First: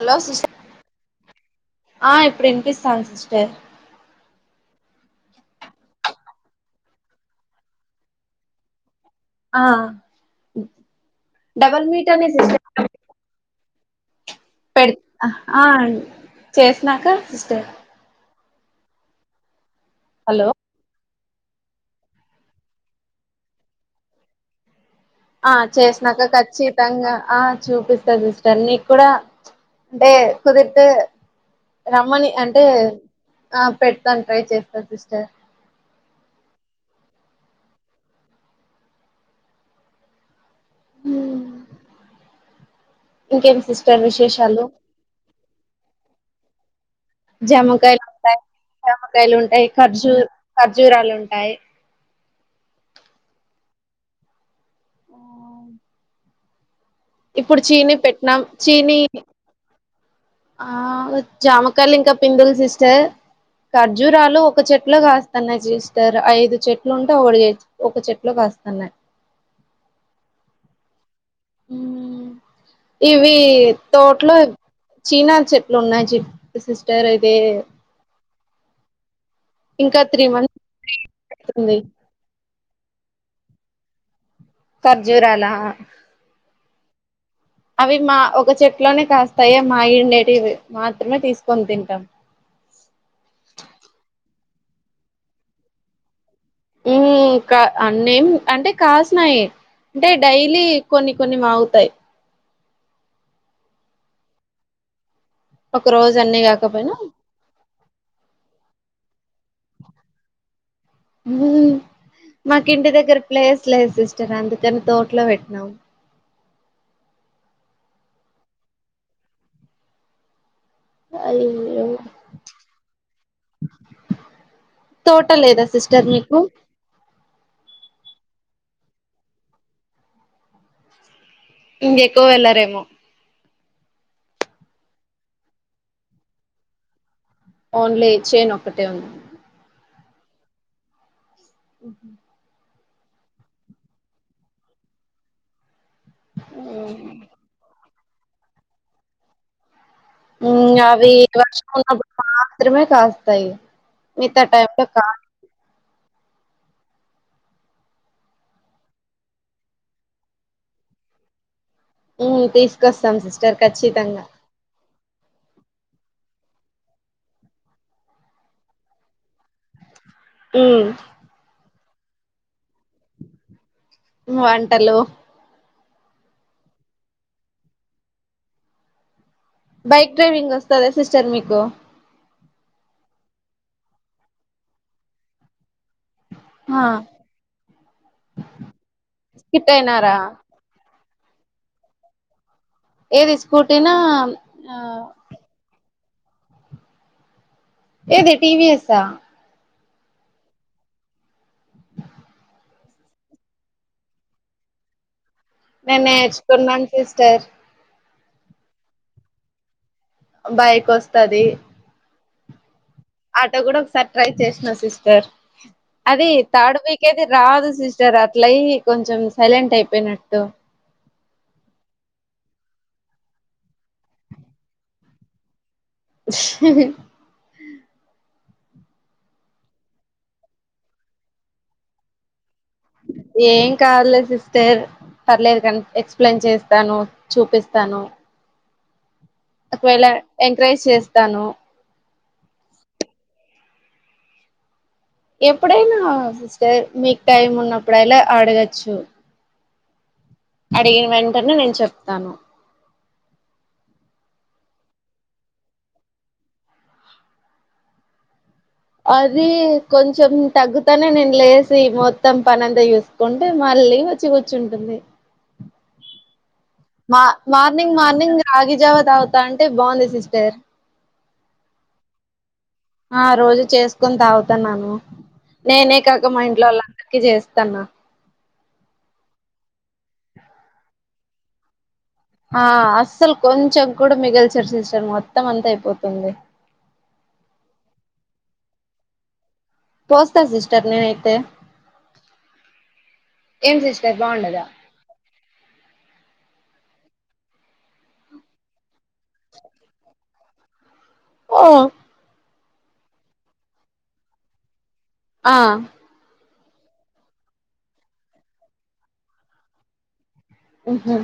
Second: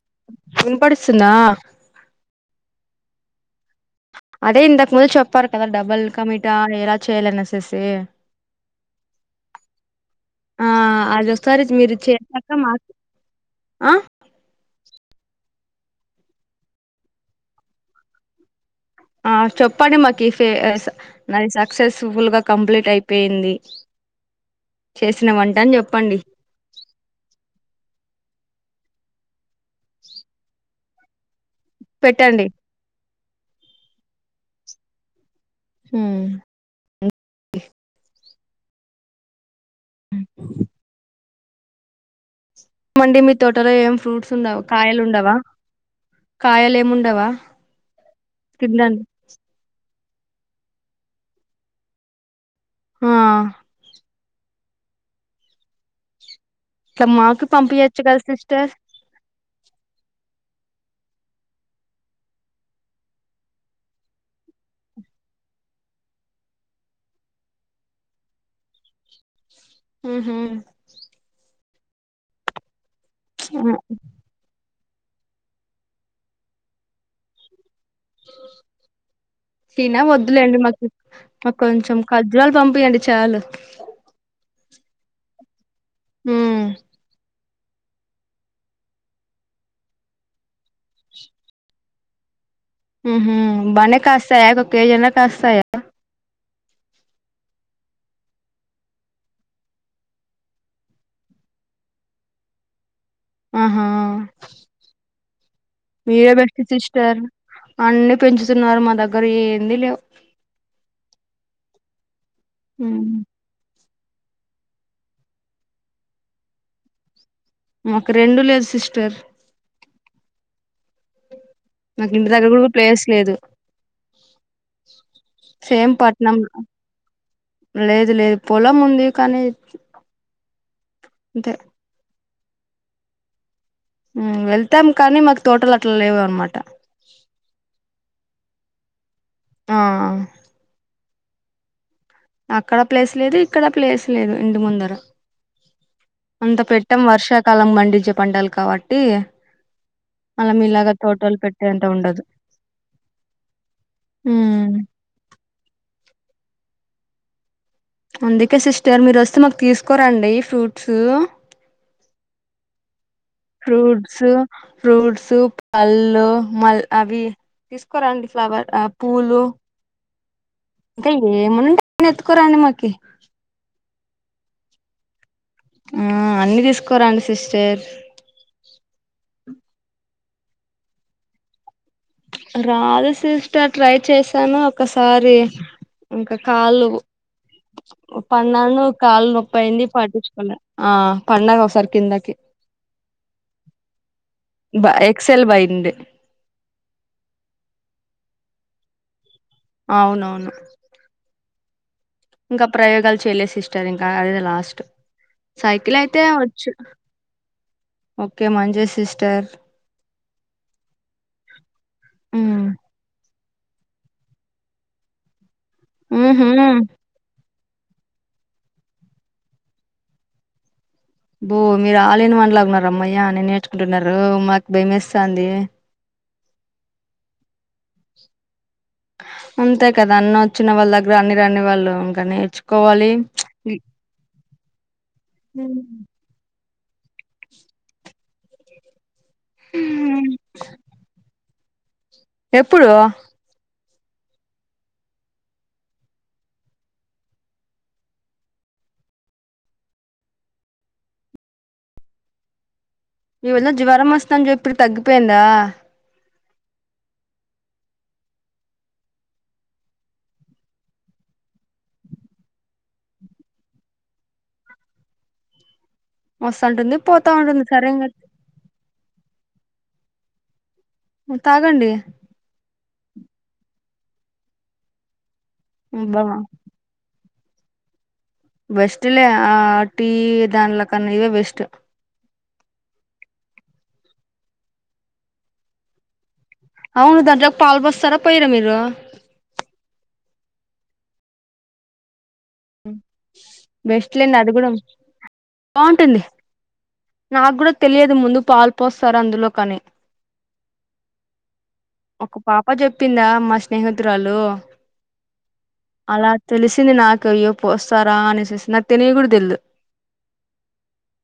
Hello sis వినపడిస్తుందా ఆ ఇప్పుడు వినిపిస్తాంది సిస్టర్ అదే ఇంతకు ముందు చెప్పారు కదా డబల్ కమిటా ఏల చేయలనేసి ఆ ఆ అదో సారి డబల్ మీరు మీట్ అనే చేశాక సిస్టర్ మాకు ఆ పె ఆ చేసినాక సిస్టర్ ఆ చెప్పండి మాకి ఫ హలో నాది సక్సెస్ఫుల్ గా కంప్లీట్ అయిపోయింది చేసిన ఆ వంట అని చెప్పండి చేసినాక కర్చీ ఆ చూపిస్తారు సిస్టర్ నీకు కూడా అంటే కుదిరితే రమ్మని పెట్టండి అంటే ఆ పెడతాను ట్రై చేస్తాను సిస్టర్. హమ్. హమ్. మండి మీ ఇంకేం తోటలో ఏం సిస్టర్ ఫ్రూట్స్ ఉండవు విశేషాలు కాయలు ఉండవా కాయలు ఏమిండవా. జమ్మకాయలు ఉంటాయి జమకాయలు ఉంటాయి ఖర్జూ ఖర్జూరాలు ఉంటాయి. ఆ ఇట్లా మాకు ఇప్పుడు చీని పంపియచ్చు కదా పెట్టినాం సిస్టర్ చీని ఆ జామకాలు ఇంకా పింగులు సిస్టర్ ఖర్జూరాలు ఒక చెట్లో కాస్తన్నాయి సిస్టర్ ఐదు చెట్లు ఉంటే ఒక ఒక చెట్లో కాస్తున్నాయి. ఉహు ఇవీ తో అట్లో చీనా చెట్లు ఉన్నాయి చె సిస్టర్ ఇదే సిన ఇంకా త్రీ వద్దులేండి మంత్స్ మాకు మాకు అవుతుంది కొంచెం కఖజురాలు పంపియండి చాలు. ఖర్జూరాల. హ్మ్. అవి మా ఒక చెట్లోనే కాస్తాయే మా ఇండేటివి మాత్రమే తీసుకొని తింటాం హ బనే కాస్తాయాక ఒక కేజన కాస్తాయా కా అన్నేం అంటే కాసినాయీ అంటే డైలీ కొన్ని కొన్ని మాగుతాయి ఆహా ఒక రోజు మీరే అన్ని బెస్ట్ కాకపోయినా సిస్టర్ అన్ని పెంచుతున్నారు మా దగ్గర ఏంది లేవ్ ఉమ్ మాకు ఇంటి ఉమ్, దగ్గర ప్లేస్ లేదు సిస్టర్ అందుకని తోటలో పెట్టినాం మాకు రెండూ లేదు సిస్టర్ అయ్యో మాకు ఇంటి దగ్గర గూడా ప్లేస్ లేదు తోట లేదా సేమ్ సిస్టర్ పట్నం మీకు లేదు లేదు పొలం ఉంది కానీ అంతే ఇంకెక్కువ వెళ్ళరేమో వెళ్తాం కానీ మాకు తోటలు అట్లా లేవు అన్నమాట ఓన్లీ చెన్ ఒక్కటే ఉంది ఆ హు అక్కడ ప్లేస్ లేదు ఇక్కడ ప్లేస్ లేదు ఇంటి ముందర అంత పెట్టం వర్షాకాలం పండించే పంటలు కాబట్టి మళ్ళ ఉమ్ మీలాగా అవి తోటలు వర్షం పెట్టేంత ఉండదు ఉన్నప్పుడు మాత్రమే కాస్తాయి మిగతా ఉమ్ టైమ్ లో కా అందుకే సిస్టర్ మీరు వస్తే మాకు తీసుకోరండి ఫ్రూట్స్ ఉమ్ తీసుకొస్తాం సిస్టర్ ఫ్రూట్స్ ఖచ్చితంగా ఫ్రూట్స్ పళ్ళు మళ్ళ అవి తీసుకోరాండి ఫ్లవర్ పూలు ఉమ్ ఏమంట ఎత్తుకోరాని మాకి వంటలు ఆ అన్ని దీసుకోరండి సిస్టర్ బైక్ డ్రైవింగ్ వస్తదా సిస్టర్ మీకు రాదు సిస్టర్ ట్రై చేశాను ఒకసారి ఇంకా ఆ కాళ్ళు పన్నాను కాళ్లు స్కిట్ నొప్పైంది అయినారా పట్టించుకోలే ఆ పడిన ఒకసారి కిందకి ఏది స్కూటీనా ఆ బ ఎక్సెల్ బండి ఏది టివిఎస్ ఆ అవునవును ఇంకా ప్రయోగాలు చేయలేదు సిస్టర్ ఇంకా అ సైకిల్ నేను అయితే వచ్చు నేర్చుకున్నాను సిస్టర్ ఓకే మంచిది సిస్టర్ బైక్ వస్తది ఉమ్ ఆటో గూడా ఒకసారి ట్రై చేసిన సిస్టర్ అది ఊహూ థర్డ్ వీక్ ఇంకేది రాదు సిస్టర్ అట్లయి కొంచెం సైలెంట్ అయిపోయినట్టు బో మీరు ఆల్ ఇన్ వన్ లాగా ఉన్నారు అమ్మయ్యా అన్ని నేర్చుకుంటున్నారు మాకు భయమేస్తంది హా అంతే కదా అన్ని వచ్చిన వాళ్ళ దగ్గర అన్ని రాని వాళ్ళు ఇంకా నేర్చు ఏం కాదులే సిస్టర్ పర్లేదు కానీ ఎక్స్ప్లెయిన్ చేస్తాను చూపిస్తాను ఒకవేళ ఎంకరేజ్ చేస్తాను ఎప్పుడు ఎప్పుడైనా సిస్టర్ మీకు టైమ్ ఉన్నప్పుడైలా అడగచ్చు అడిగిన వెంటనే నేను చెప్తాను మీ వదినకు జ్వరం వస్తుం అని జెప్పినవ్ తగ్గిపోయిందా అది కొంచెం తగ్గుతనే నేను లేసి మొత్తం పనంత జేస్ కుంటే మళ్ళీ వచ్చి కూర్చుంటుంది వస్తటుంది మా మార్నింగ్ మార్నింగ్ రాగి జావా త అవుతా అంటే బాగుంది సిస్టర్ మ్మ్ తాగండి ఆ రోజు చేసుకొని తాగుతన్నాను నేనే అబ్బా కాక మా ఇంట్లో కి చేస్తన్న బెస్ట్లే ఆ టీ దాన్లకన ఇవే బెస్ట్ ఆ అస్సలు కొంచెం కూడా మిగిల్చారు సిస్టర్ మొత్తం అంతా అయిపోతుంది అవును దాంట్లో ఒక పల్ బస్తార ప పోరా మీరు పోస్తారు సిస్టర్ నేనైతే ఏం సిస్టర్ బెస్ట్లేండి బాగుండదా అడగుడం బగుంటుంది నాకు కూడా తెలియదు ముందు పాల్పోస్తారు అందులో కాని ఓ ఒక పాప చెప్పిందా మా స్నేహితురాలు ఆ అలా తెలిసింది నాకు అయ్యో పోస్తారా అనేసేసి నాకు తెని కూడా తెలిదు ఉహు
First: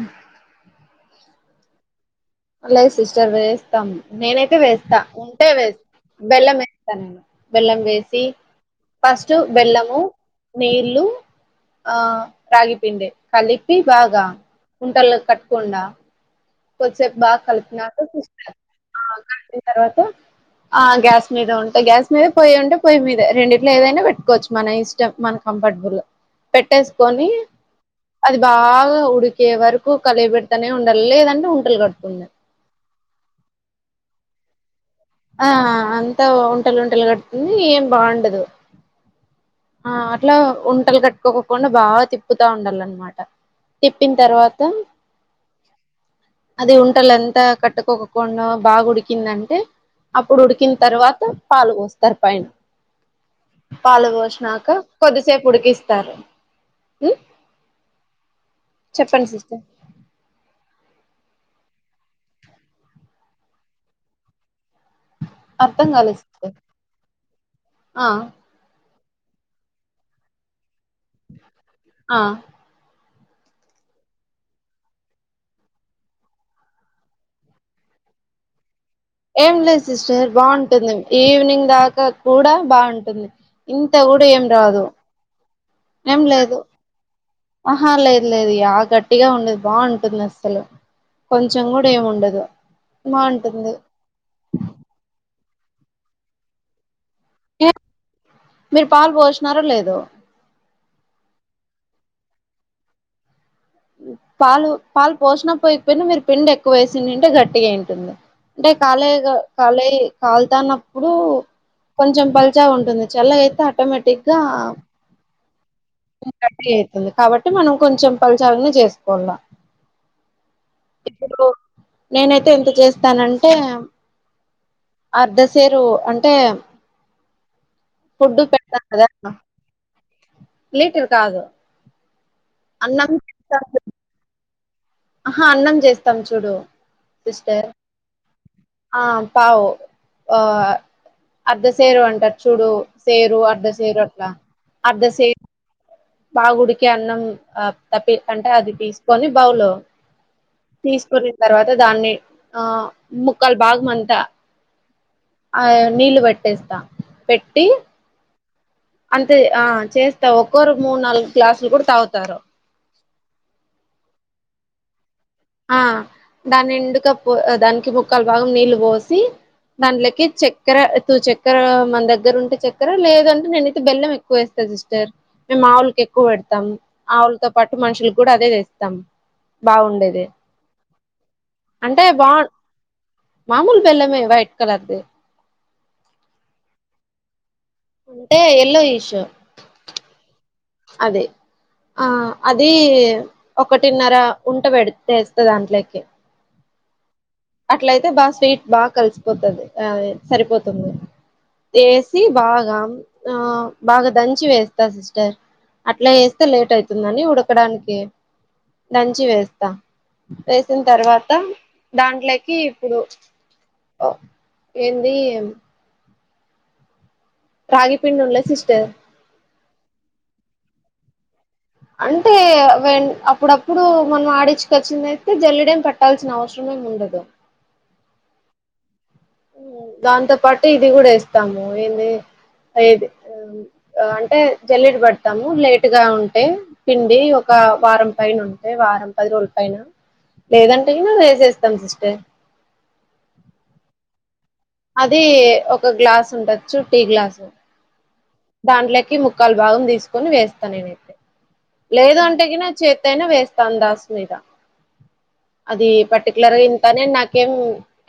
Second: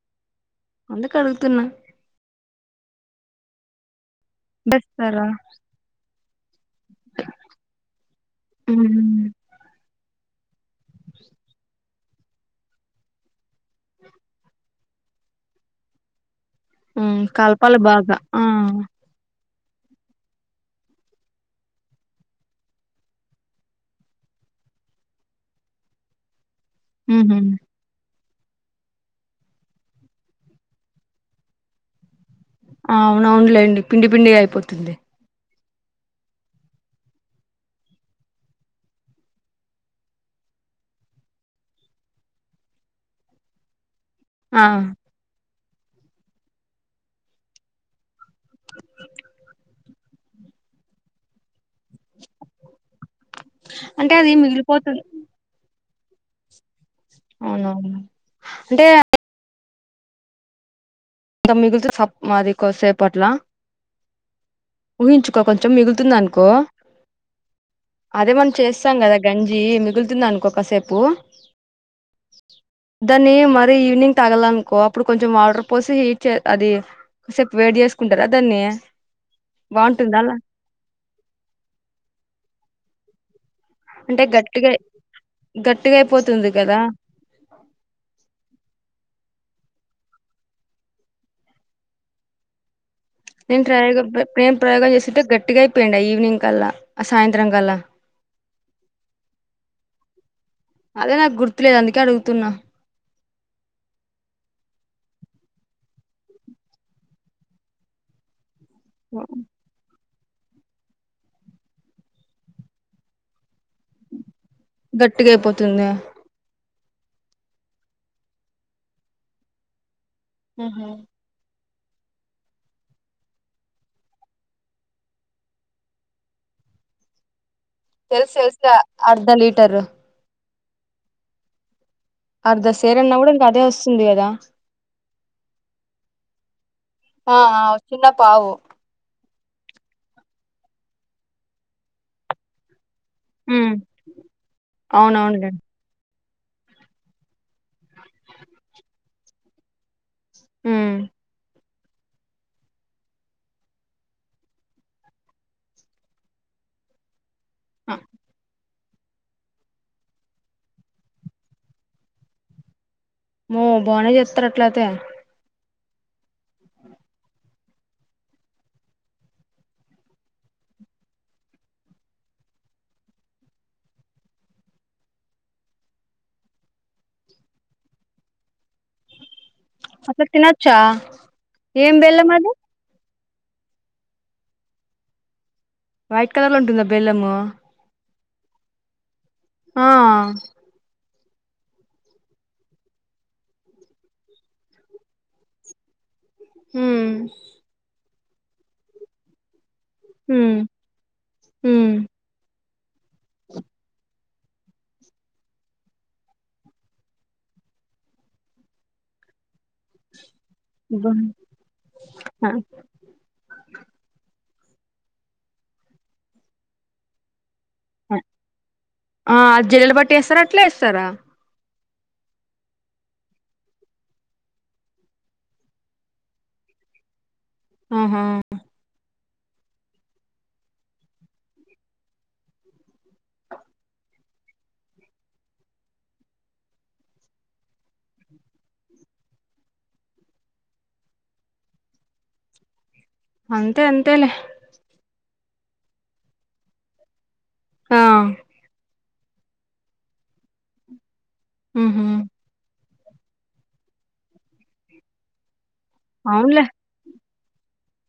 అందుకు అడుగుతున్న అలా సిస్టర్ వేస్తాం నేనైతే వేస్తా బస్తారా ఉంటే వేస్ బెల్లం వేస్తస్తాన నేను బెల్లం వేసి ఫస్ట్ బెల్లము నేళ్ళు ఆ రాగి పిండే కలిపి బాగా ఉండలు కట్టకుండా కొద్దిసేపు బాగా కలపాలి కలిపినక బాగా ఆ చూస్తారు ఆ కలిపిన తర్వాత ఆ గ్యాస్ మీద ఉంటాయి గ్యాస్ మీద పొయి ఉంటే పొయ్యి మీద రెండిట్లో ఏదైనా పెట్టుకోవచ్చు మన ఇష్టం మన కంఫర్టబుల్ పెట్టేసుకొని ఉహు అది బాగా ఉడికే వరకు కలి పెడతనే ఉండాలి లేదంటే ఉంటలు కట్టుంది అవునవునులే అండి పిడి పిండి అయిపోతుంది ఆ అంతా ఒంటలుంటలు కడుతుంది ఏం బాగుండదు ఆ అట్లా వంటలు కట్టుకోకుండా బాగా తిప్పుతా ఉండాల అనమాట తిప్పింతర్వాత ఆ అది ఉంటలు ఎంత కట్టుకోకుండా బాగా ఉడికిందంటే అప్పుడు ఉడికిన తర్వాత పాలు పోస్తరు పైన అంటే అది నాక మిగిలిపోతుంది కొద్దిసేపు ఉడికిస్తారు అవునవును అంటే ప్పండి సిస్టర్ ఇంకా మిగిలిత సబ్ మాది కొసేపట్లా ఊహించుకో కొంచెం అర్థం మిగులుతుంది కాలేదు అనుకో సిస్టర్ ఆ అదే మన్ చేస్తాం కదా గంజి మిగులుతుంది అనుకోకసేపు ఆ దాన్ని మరీ ఈవినింగ్ తగలనుకో అప్పుడు కొంచెం ఆర్డర్ పోసి అదిసేపు వేట్ చేసుకుంటారా దాన్ని ఏం లేదు బాగుంటుందా సిస్టర్ అలా బాగుంటుంది ఈవినింగ్ దాకా కూడా బాగుంటుంది ఇంత అంటే కూడా ఏం గట్టిగా రాదు గట్టిగా ఏం అయిపోతుంది లేదు కదా ఆహా లేదు లేదు ఇగ గట్టిగా ఉండేది బాగుంటుంది అస్సలు కొంచెం కూడా ఏము ఉండదు బాగుంటుంది ఎంట్రా ఎదో ప్రే ప్రేమ ప్రయోగాలు చేసింటే గట్టిగా అయిపోయిండా ఈవినింగ్ కల్లా అ సాయంత్రం కలా మీరు పాలు పోసినారో లేదో అదే నాకు గుర్తులేదు అందుకే అడుగుతున్నా పాలు పాలు పోసిన పోయికపోయినా మీరు పిండి ఎక్కువ వేసింటే గట్టిగా అయి ఉంటుంది అంటే కాలయ కాలే కలుతాన్నప్పుడు కొంచెం పల్చా ఉంటుంది చల్ల అయితే ఆటోమేటిక్గా గట్టిగా అయిపోతుందా గట్టిగా అయితుంది కాబట్టి మనం కొంచెం పలచగనే చేసుకోవాలా ఉహుమ్ ఇప్పుడు నేనైతే ఎంత చేస్తానంటే అర్ధశేరు అంటే తెల్స ఫుడ్ తెల్స గా పెడతాను అర్ధ కదా లీటర్ లీటర్ కాదు అర్ధ సేరు అన్నం అన్నా కూడా ఇంక అదే చేస్తాం చూ వస్తుంది కదా ఆహా అన్నం చేస్తాం చూడు ఆ ఆ సిస్టర్ చిన్న పావు ఆ పావు అద్దసేరు అంటారు చూడు సేరు అర్ద్ మ్. సేరు అట్లా అర్ద్ సేరు అవునవునులే బాగ ఉడికే అన్నం ఆ తప్పి అంటే అది తీసుకొని బౌలు మ్. తీసుకున్న తర్వాత దాన్ని ఆ ముక్కల భాగం అంతా ఆ నీళ్ళు పెట్టేస్తా పెట్టి ఆ అంతే ఆ చేస్తా ఒక్కోరు మూడు నాలుగు గ్లాసులు కూడా తాగుతారు మో బాగానే చెస్తారు అట్లా అయితే ఆ దాన్ని ఎండుక పో దానికి ముక్కాల భాగం నీళ్ళు పోసి దాంట్లోకి చక్కెర తూ చక్కర మన దగ్గర ఉంటే చక్కర లేదంటే నేనైతే బెల్లం ఎ క్కువ వేస్తా సిస్టర్ మేము ఆవులకి ఎక్కువ పెడతాం ఆవులతో పాటు మనుషుల కూడా అదే తెస్తాం బాగుండేది అసలు తినోచ్చా అంటే బా మామూలు బెల్లమే వైట్ కలర్ ది వైట్ కలర్ లో ఉంటుందా బెల్లము అంటే ఎల్లో ఈషు ఆ అదే ఆ అది ఒకటిన్నర ఉంట పెటేస్తా దాంట్లోకి హమ్ అట్లయితే బాగా స్వీట్ బాగా కలిసిపోతుంది అ హ్మ్ సరిపోతుంది హ్మ్ తి బాగా ఆ బాగా దంచి వేస్త తా సిస్టర్ అట్లా చేేస్తే లేట్ అవుతుందని ఉడకడానికి దంచి వేస్తా వేసిన తర్వాత దాంట్లోకి ఇప్పుడు ఆ ఏంది రాగి పిండి ఉండ్లే సిస్టర్ ఆ జల్లెడ పట్టి ఏస్తరా అట్లే ఏస్తరా అంటే వెన్ అప్పుడప్పుడు మనం ఆడిచ్చుకొచ్చిందయితే జల్లడేం పట్టాల్సిన అవసరమేం ఉండదు ఆహా దాంతో పాటు ఇది కూడా ఏస్తాము ఏంది అయేది ఆ అంటే జల్లిడ పడతాము లేట్ గా ఉంటే పిండి ఒక వారం పైన ఉంటే వారం పది రోజుల పైన లేదంటే గిన వేసేస్తాం సిస్టర్ అంతే అంతేలే అది ఒక గ్లాస్ ఉండొచ్చు టీ గ్లాస్ ఆ దాంట్లోకి ముక్కాల్ భాగం తీసుకొని వేస్తా నేనైతే ఊహూ లేదు అంటే గిన చేత్ త్తో అయిన వేస్తా అందాస్ మీద అది పర్టికులర్ గా అవునులే ఇన్ తని నాకేం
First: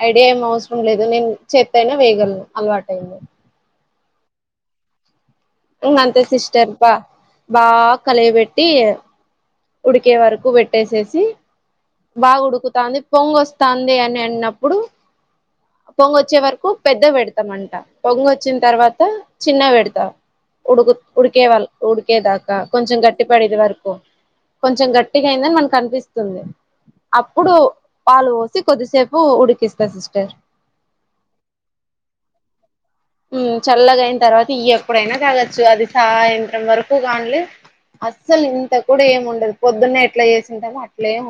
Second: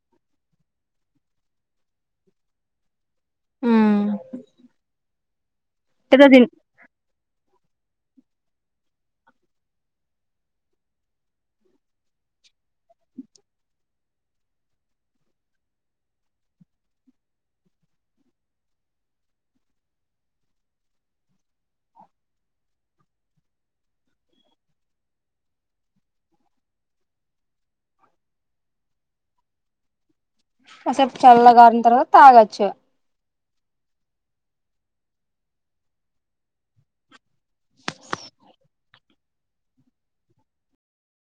ఐడియా ఏం అవసరం లేదు నేను చేత్తో అయినా వేయగలను అలవాటు అయింది ఊమ్ ఇంగ అంతే సిస్టర్ బ బా కలియపెట్టి ఉడికే వరకు పెట్టేసేసి బాగా ఉడుకుతాంది పొంగొస్తాంది అని అన్నప్పుడు పొంగొచ్చే వరకు పెద్దగ పెడతా మంట పొంగొచ్చిన తర్వాత చిన్నగ పెడతా ఉడుకు ఉడికేవాళ్ళు ఉడికేదాకా కొంచెం గట్టి పడేది వరకు కొంచెం గట్టిగా అయిందని మనకు కనిపిస్తుంది అప్పుడు పాలు పోసి కొద్దిసేపు ఉడికిస్తా సిస్టర్ కాసేపు చల్ల గారిన తర్వాత తాగొచ్చు ఊమ్ చల్లగయిన తర్వాత ఎప్పుడైనా తాగొచ్చు అది సాయంత్రం వరకు గాన్లే అస్సలు ఇంత కూడా ఏమి ఉండదు పొద్దున్నే ఎట్లా చేసింటమో అట్లే ఉన్